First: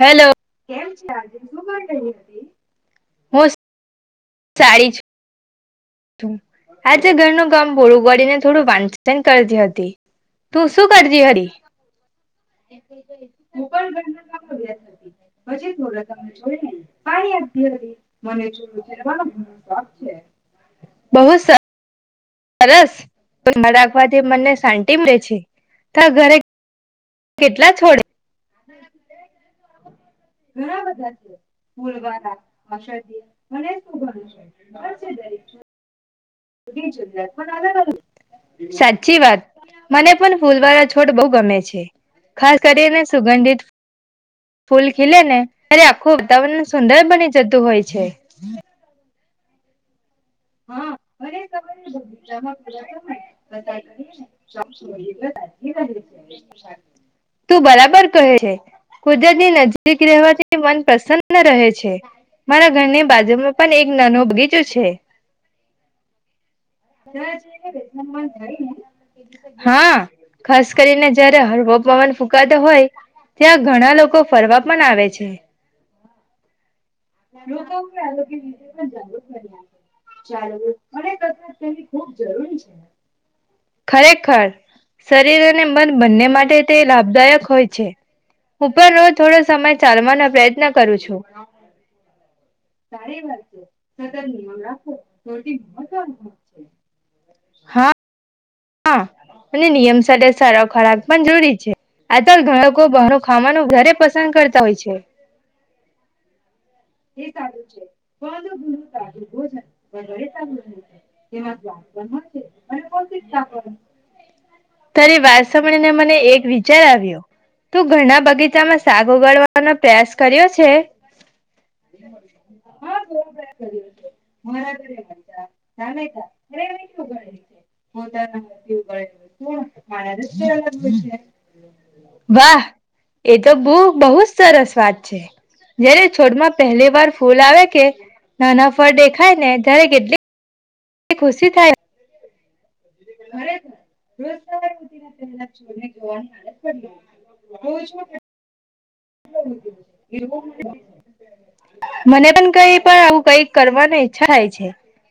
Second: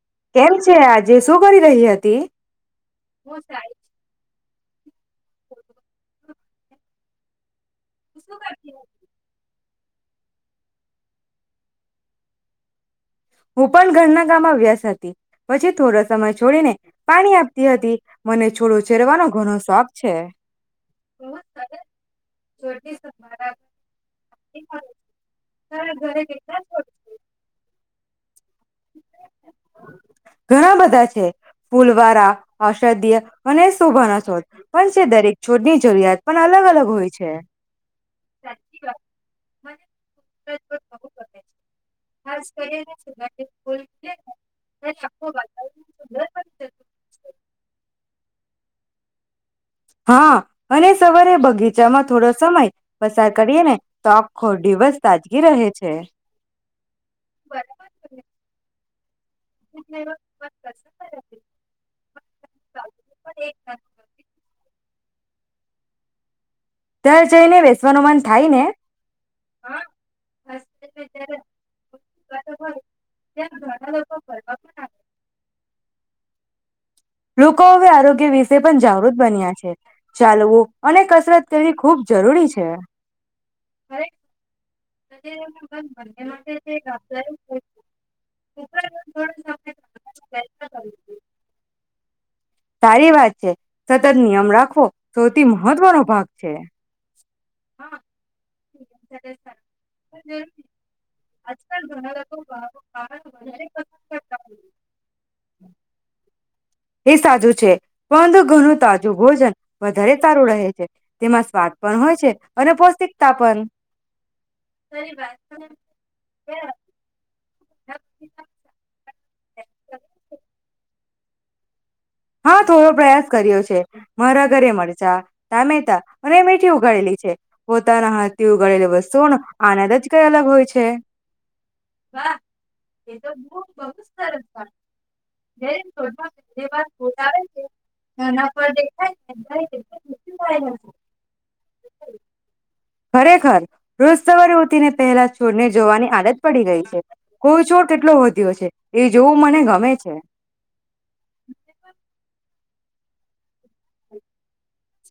Hello કેમ છે. આજે શું કરી રહી હતી. શાળી જ થુ, આજે ઘરનું કામ પોળું ગડીને થોડું વાંચન કરતી હતી. તી તું શું કરજી હરી. હું પણ ઘરના ગામમાં વ્યસ્ત હતી. પછી થોડા સમય છોડીને પાણી આપતી હતી. મને છોડો છેેરવાનો ઘણો શોખ છે. બહુ સ સરસ [inaudible] રાખવાથી મને શાંતિ મળે છે. તો ઘરે કેટલા છોડે [inaudible] હ, ઘણા બધા છે ફૂલવારા ઔષધીય અને શોભાના છોડ પણ છે દરેક છોડની જરૂરિયાત પણ અલગ અલગ હોય છે. [inaudible] સાચી વાત મને પણ ફૂલ વાળા છોડ બહુ ગમે છે ખાસ કરીને સુગંધિત ફૂલ ખીલે ને ત્યારે આખું વાતાવરણ સુંદર બની જતું હોય છે હા અને હા સવારે બગીચામાં થોડો સમય પસાર કરીએ ને તો આખો દિવસ તાજગી રહે છે. [unintelligible] તું બરાબર કહે છે કુદરતની નજીક રહેવાથી મન પ્રસન્ન રહે છે મારા ઘરની બાજુમાં પણ એક નાનો બગીચો છે ત્યાં જઈને બેસવાનું મન થાય ને [inaudible] હા ખાસ કરીને જયારે હળવો પવન ફૂકાતો હોય ત્યાં ઘણા લોકો ફરવા પણ આવે છે [unintelligible] લોકો ખૂબ હવે આરોગ્ય જરૂરી વિશે પણ જાગૃત બન્યા છે. ચાલવું અને કસરત કરવી ખૂબ જરૂરી છે ખરેખર શરીર અને મન બંને માટે તે લાભદાયક હોય છે હું પણ રોજ થોડો સમય ચાલવાનો પ્રયત્ન કરું છું સારી વાત છે સતત નિયમ રાખવો સતત સૌથી મહત્વનો ભાગ [unintelligible] છે હા હા અને નિયમ સાથે સારા ખોરાક પણ જરૂરી છે આ તો ઘણા લોકો બહાર ખાવાનું ઘરે પસંદ કરતા હોય છે એ સાજું છે પરંતુ ઘણું તાજું ભોજન વધારે સારું રહે છે તેમાં સ્વાદ પણ હોય છે અને પૌષ્ટિક તારી વાત સાંભળીને મને એક વિચાર આવ્યો શું ઘણા બગીચામાં [unintelligible] [unintelligible] પ્રયાસ કર્યો છે હા થોડો પ્રયાસ કર્યો છે મારા ઘરે મરચાં ટામેટા અને મેથી ઉગાડેલી છે પોતાના હાથથી ઉગાડેલી વસ્તુઓનો આનંદ જ કઈ અલગ હોય છે [unintelligible] વાહ એ તો બહુ બહુ જ સરસ વાત છે છે જયારે છોડમાં પહેલી [unintelligible] ફૂલ આવે કે નાના ફળ દેખાય ને ત્યારે કેટલી એ ખુશી થાય ખરેખર રોજ સવારે ઉઠીને પહેલા છોડ ને જોવાની આદત પડી ગઈ છે કોઈ છોડ કેટલો વધ્યો છે એ જોવું મને ગમે છે મને પણ કઈ પણ, આવું કઈ કરવાની ઈચ્છા થાય છે,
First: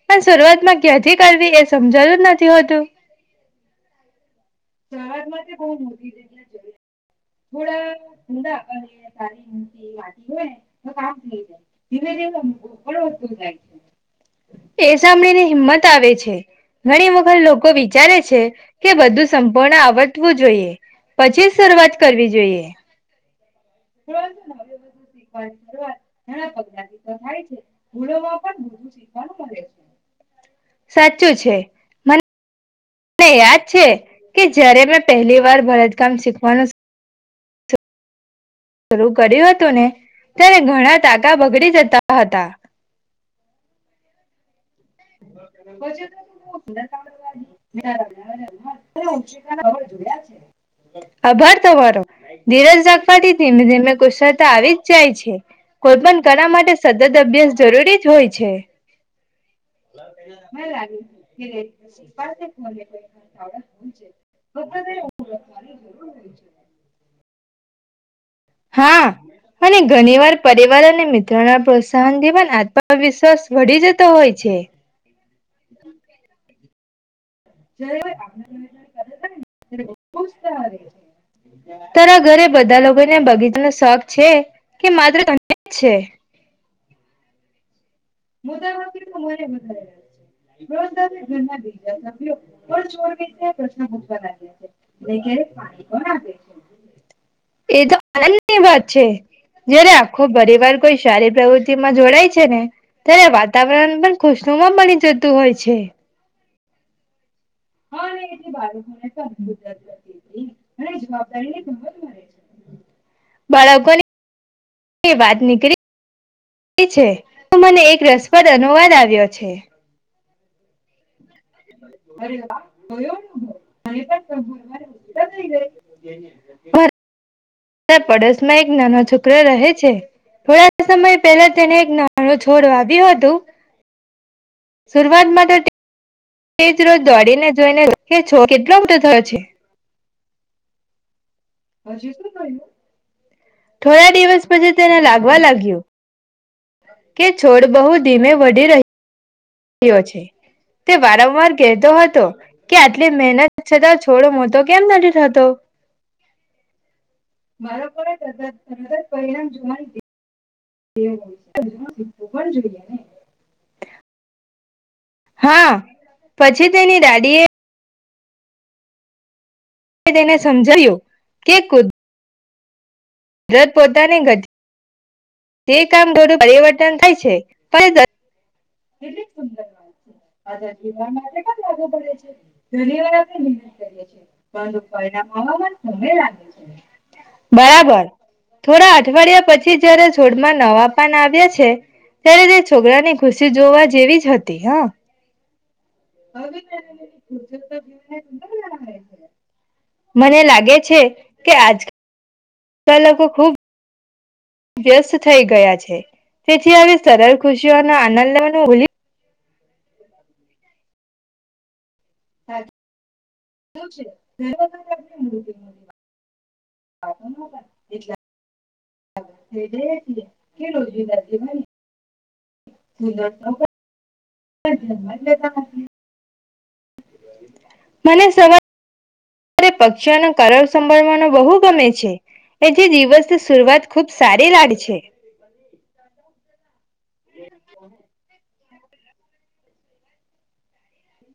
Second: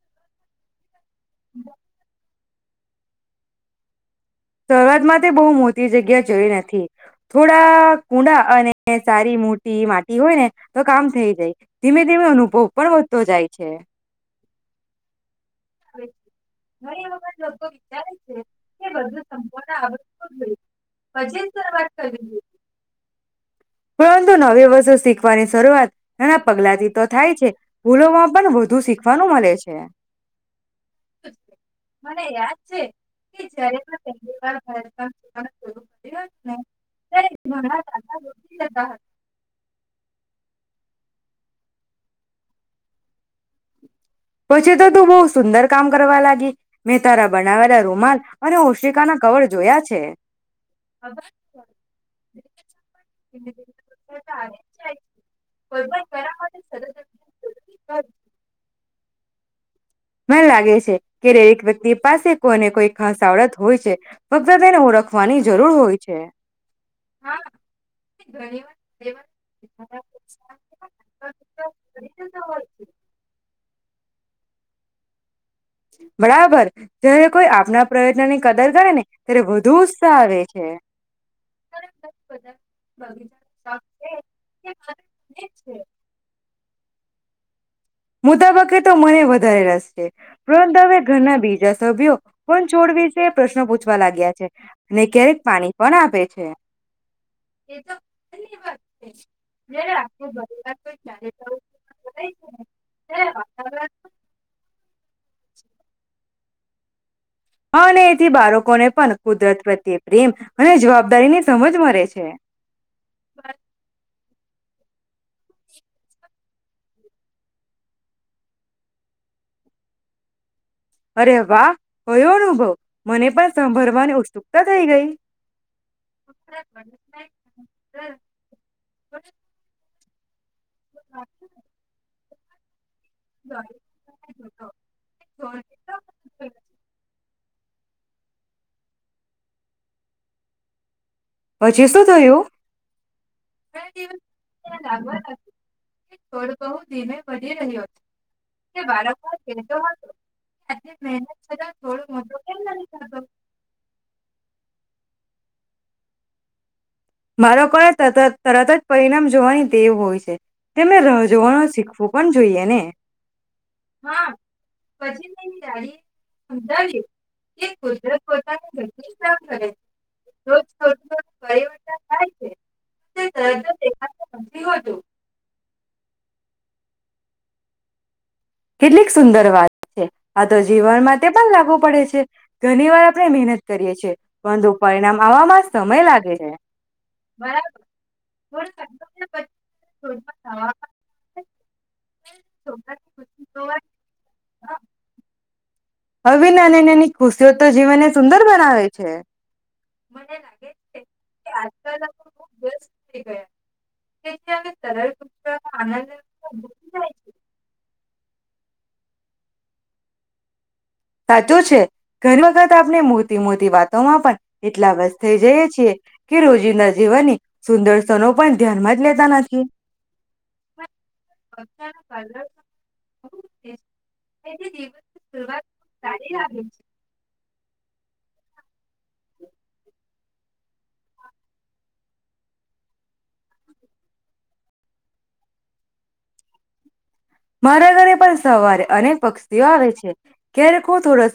પણ શરૂઆતમાં ક્યાંથી કરવી એ સમજાયુ નથ [unintelligible] સરૂઆત માતે બહુ મોતી જગ્યા જોઈ નથી. થોડા કુંડા, અને સારી મોટી માટી હોય ને, તો કામ થઈ જાય. ધીમે ધીમે અનુભવ પણ વધતો જાય છે. એ [unintelligible] હિંમત આવે છે, ઘણી વખલ લોકો વિચારે છે કે બધું સંપૂર્ણ આવત્વુ જોઈએ પછી સરૂઆત કરવી જોઈએ. પરંતુ નવી વસ્તુ સીખવાની સરૂઆત નાના પગલાથી તો થાય છે. ભૂલોમાં પણ વધુ સીખવાનું મલે છે. છે. તેં યાદ છે? કે જયારે મેં પહેલી વાર ભરતકામ સીખવાનું સ ભણવા કરતા તો સરૂ કર્યું હતું ને તે ઘણા તાકા બગડી જતા હતા. [unintelligible] તું બહુ સુંદર કામ કરવા લાગી મેં તારા બનાવેલા રૂમાલ અને ઓશિકાના કવર જોયા છે. આભાર તમારો! ધીરજ રાખવાથી ધીમે ધીમે કુશળતા આવી જ જાય છે. કોઈ પણ કલા માટે સતત અભ્યાસ જરૂરી જ હોય છે. મન લાગે છે કે દરેક વ્યક્તિ પાસે કોઈને કોઈ ખાસ આવડત હોય છે. ફક્ત તેને ઓળખવાની જરૂર હોય છે. હા, અને ઘની વાર પરિવાર અને મિત્રના પ્રોત્સાહનથી પન આત્મવિશ્વાસ વધી જતો તો હોય છે. બરાબર. જોયું [unintelligible] ત્યારે વધુ ઉત્સાહ આવે છે તારા ઘરે બધા લોકોને બગીચાનો સોખ છે કે માત્ર તને જ છે? મોટાભાગે તો મને વધારે રસ છે પરંતુ હવે ઘરના બીજા સભ્યો પણ છોડ વિશે પ્રશ્નો પૂછવા લાગ્યા છે અને ક્યારેક પાણી પણ આપે છે એ તો આનનની વાત છે! જયારે આખો પરિવાર કોઈ શારી પ્રવૃતિમાં જોડાય છે ને ત્યારે વાતાવરણ પણ ખુશનુમાં બની જતું હોય છે. હા, અને એથી બારકોને પન કુદરત પ્રત્યે પ્રેમ અને જવાબદારીની સમજ મરે છે. તે વાત નીકરી, રી છે, તો મને એક રસપ્રદ અનુવાદ આવ્યો છે. અરે વાહ અરે કયો વાહ! અનુભવ કયો મને પણ અનુભવ મને સંભળવાની પણ ઉત્સુકતા થઈ સાંભરવાની [unintelligible] ગઈ ઉત્સુકતા થઈ ગઈ. [unintelligible] પર, પડોશમાં એક નાનો છોકરો રહે છે. થોડાક સમય પેલા તેને એક ના કડો છોડ વાવ વી વધુ [unintelligible] શરૂઆતમાં તો તે તેજ રોજ દોડીને જોઈને કે છો કેટલો મોટા થયો છે. પછી શું થયું થોડા દિવસ પછી તેને લાગવા લાગ્યું. ઓડુ બહુ ધીમે કે વધી રહ્યો હતો તે વારંવાર કેવો છે તે વારંવાર કહેતો હતો કે આટલી મહેનત છતાં છોડ મોતો કેમ નથી થતો? મારો કયો તત તરત જ પરિણામ જોવાની ટેવ હોય છે. તેમને રાહ જોવાનું શીખવું પન જોઈએ ને. હા પછી તેની હા દાડીએ પછી તેની સમજાવ્યું દાદીએ કે કુદરત પોતાની [unintelligible] મે તેને સમજાયું કે કુદ એતો થાય છે. [unintelligible] જે કામ થોડું પરિવર્તન થાય છે. [unintelligible] કેટલીક સુંદર વાત છે. આ તો જીવન માટે પણ લાગુ પડે છે. ઘણી વાર આપણે મહેનત કરીએ છીએ પરંતુ પરિણામ આવવામાં સમય લાગે છે. બરાબર થોડા અઠવાડિયા પછી જયારે છોડમાં નવા પાન આવ્યા છે ત્યારે તે છોકરાનીુ. પછી જોવા જેવી જ હતી હા. હવે નાની નાની ખુશીઓ તો જીવનને સુંદર બનાવે છે મને [unintelligible] તમે લોકો ખૂબ વ્યસ્ત થઈ ગયા છે તેથી હવે સરળ ખુશીઓના આનંદ તેના [inaudible] સાચો છે. ઘણી વખત આપણે મોટી મોટી વાતોમાં પણ એટલા વ્યસ્ત થઈ જઈએ છીએ કે રોજિંદા જીવનની સુંદર સ ન પણ ધ્યાનમાં જ લેતા નથી. [unintelligible] સારી વાતો છે. તો સવાર પક્ષીઓનો કર સંભળવાનો બહુ ગમે છે એ જે દિવસની શરૂઆત ખુબ સારી લાગ છે. મારા ઘરે પાસ સવારે અનેક પક્ષીઓ આવે છે ક્યારેકું હું થોડુક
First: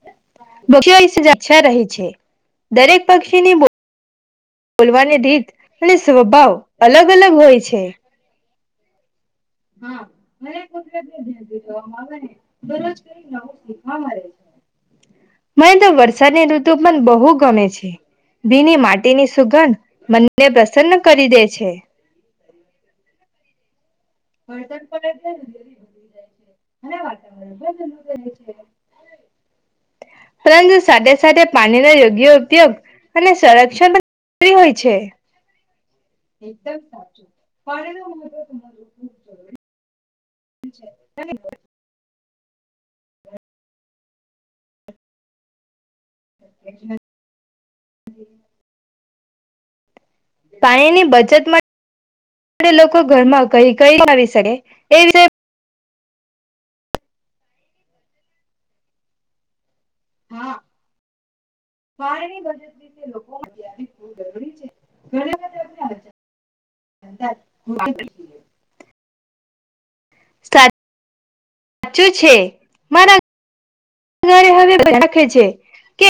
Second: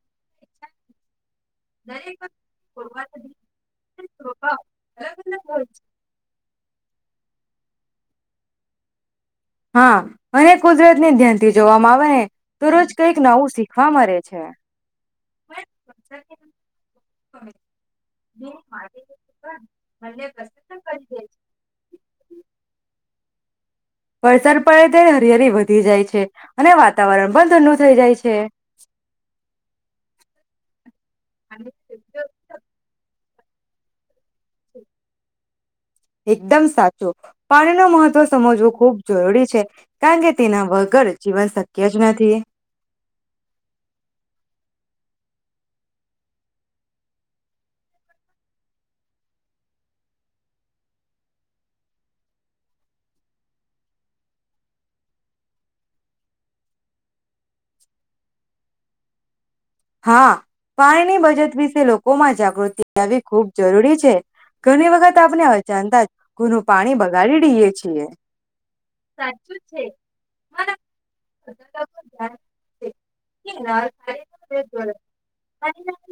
[unintelligible] છે જા. છા રહી છે દરેક પક્ષીની બોલવાની રીત અને સ્વભાવ અલગ. અલગ હોય છે. હા અને કુદરતને ધ્યાનથી જોવામાં આવે ને તો રોજ કંઈક નવું શીખવા મળે છે મને તો વરસાદની ઋતુ પણ બહુ ગમે છે ભીની માટી ની સુગંધ મને પ્રસન્ન કરી દે છે. વરસાદ પડે ત્યારે હરિયાળી વધી જાય છે અને વાતાવરણ પણ ઠંડુ થઈ જાય છે પરંતુ સાથે સાથે પાણીનો યોગ્ય ઉપયોગ અને સંરક્ષણ [unintelligible] હોય છે. એકદમ સાચું પાણી ન મહત્વ સમજવું ખૂબ જરૂરી છે કારણ કે તેના વગર જીવન શક્ય જ નથી. પાણીની બચત મા લોકો ઘરમાં ક કઈ આવી શકે એ વિષ હા પાણીની બચત. વિશે લોકોમાં જાગૃતિ આવવી ખૂબ જરૂરી છે ઘણી વખત આપણે અચાનતા જ ગુનું પાણી બગાડી દઈએ છીએ. સાચું છે. સાચું છે મારા ઘરે હવે રાખે છે કે.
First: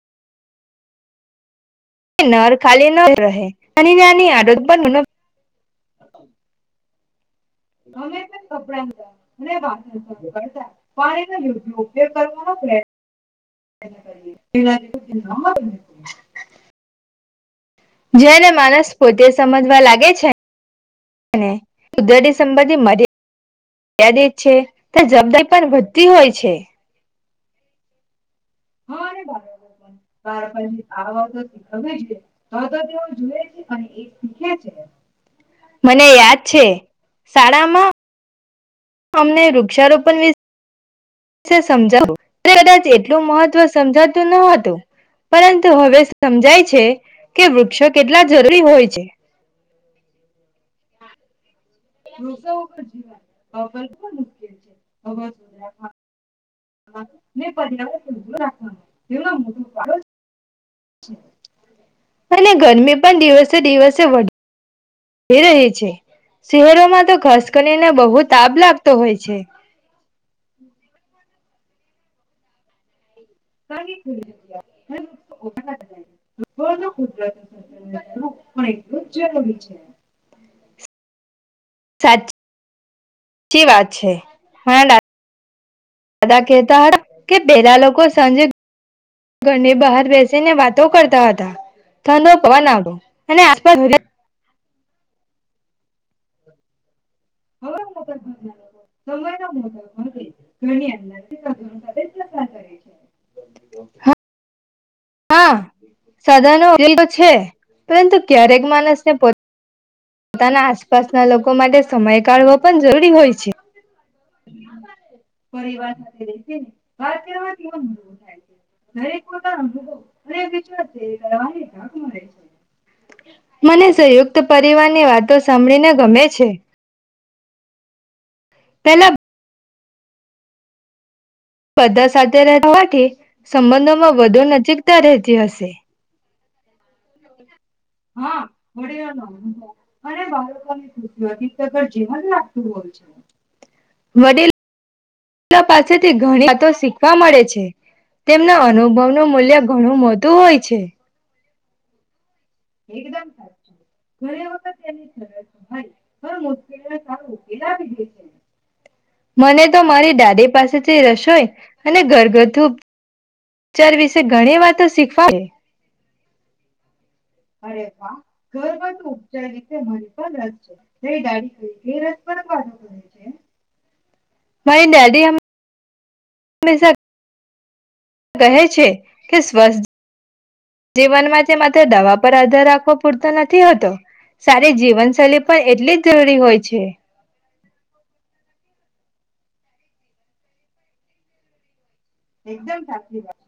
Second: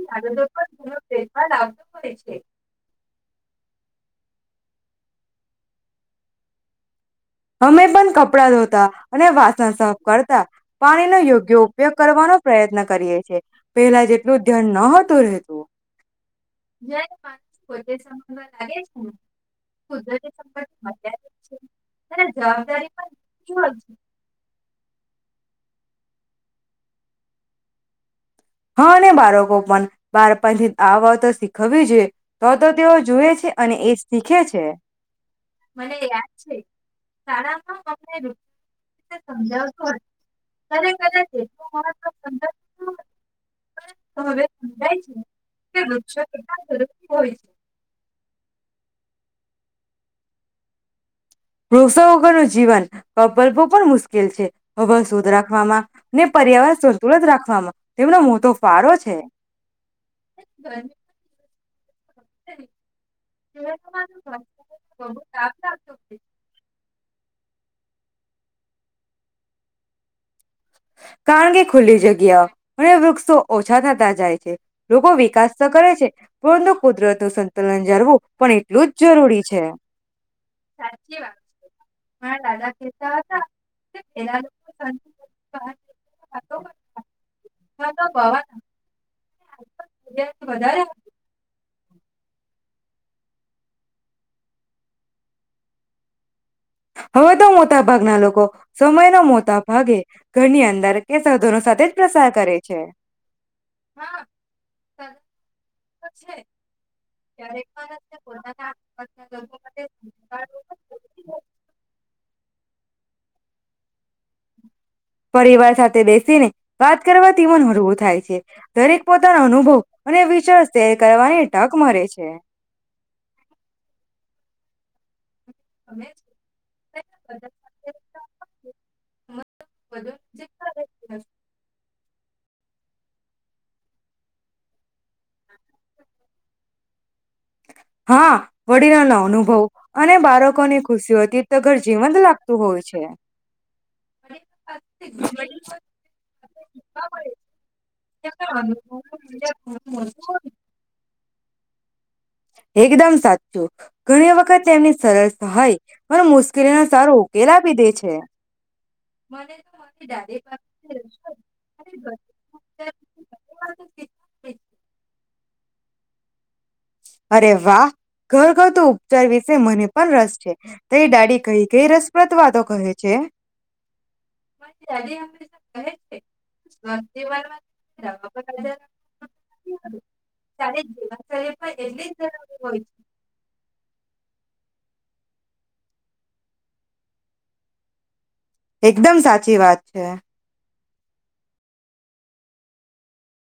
નર ખાલી ન રહે નાની નાની આદત એન અમે પણ કપડા ધોતા અને વાસણ સાફ કરતા પાણીનો યોગ્ય ઉપયોગ કરવાનો પ્રયત્ન કરીએ છે પહેલા જેટલું ધ્યાન ન હતું રહેતું જેને માણસ પોતે સમજવા લાગે છે ને [inaudible] [unintelligible] પણ વધતી હોય છે. હા અને બાળકો પણ બાળપણથી આ વા તો શીખવવી જોઈએ તો તો તેઓ જોએ છે અને એ શીખે છે મને યાદ છે શાળામાં [inaudible] અમને વૃક્ષારોપણ [unintelligible] છે સમજાવો તે કદાચ એટલું મહત્વ તુ સમજાતું ન હતું પરંતુ હવે સમજાય છે કે વૃક્ષો કેટલા જરૂરી હોય છે. વૃક્ષો વગરનુ જીવન સાંભળવું પણ મુશ્કેલ છે હવા શુદ્ધ રાખવામાં ને પર્યાવરણ સંતુલત રાખવામાં તેમનો મોટો ફારો છે. [inaudible] અને ગરમી પણ દિવસે દિવસે વધ એ રહે છે શહેરોમાં તો ખાસ [inaudible] બહુ તાપ લાગતો હોય છે કારણ કે ખુલ્લી જગ્યા અને વૃક્ષ તો ઓછા થતા જાય છે લોકો વિકાસ તો કરે છે પરંતુ કુદરતનુ સંતુલન જાળવું પણ એટલું જ જરૂરી છે. સાચી વાત મારા સાચી દાદા વાત છે કેતા મારા હતા [inaudible] દાદા કહેતા હતા કે પહેલા લોકો સાંજે ઘરને બહાર બેસી ને વાતો કરતા હતા [inaudible] અને આપડા ઘરે હવે તો મોતા ભાગના લોકો સમયના મોતા ભાગે ઘરની અંદર કે સાધનો સાથે જ પ્રસાર કરે છે. હા [unintelligible] ક્યારેક [inaudible] પરંતુ ક્યારેક પોતાના આસપાસ માણસને ના લોકો. પોતાના આસપાસના લોકો માટે સમય કાઢવો પણ જરૂરી હોય છે. પરિવાર સાથે બેસીને વાત કરવા થી તીવન હળવું થાય છે, દરેક પોતાના અનુભવ અને વિચાર શેર કરવાની તક મરે છે. મને સંયુક્ત પ [unintelligible] એ વાતો સાંભળીને ગમે છે. [unintelligible] પેલા [unintelligible] બધા સાથે રહેવાથી સંબંધોમાં વધુ નજીકતા રહેતી હશે. હા વડીલો નો અનુભવ અને બાળકોની ખુશીઓથી તો ઘર જીવંત લાગતું હોય છે, [inaudible] વડીલો પાસેથી ઘણી વાતો શીખવા મળે છે, તેમના અનુભવ નું મૂલ્ય ઘણું મોટું હોય છે. એકદમ સાચું ઘણી વખત તેમની સરસ સહાય પણ મુશ્કેલીનો સારો ઉકેલ આપી દે છે. મને તો મારી દાદી પાસેથી રસોઈ અને ઘરગથ્થુ વિચાર વિશે ઘણી વાતો શીખવા. [inaudible] અરે વાહ! ઘરગથ્થુ ઉપચાર વિશે મને પણ રસ છે, તારી દાદી કઈ કંઈ રસપ્રદ વાતો કહે છે, મારી દાદી હંમેશા કહે છે, હંમેશા [unintelligible] કહે છે, કે સ્વસ્થ જીવનમાં તો દવા પર આધાર રાખવો પૂરતો નથી હોતો તો સા તારી જીવનશૈલી પણ એટલી જ જરૂરી હોય છે. એકદમ સાચી વાત છે. એકદમ સાચી વાત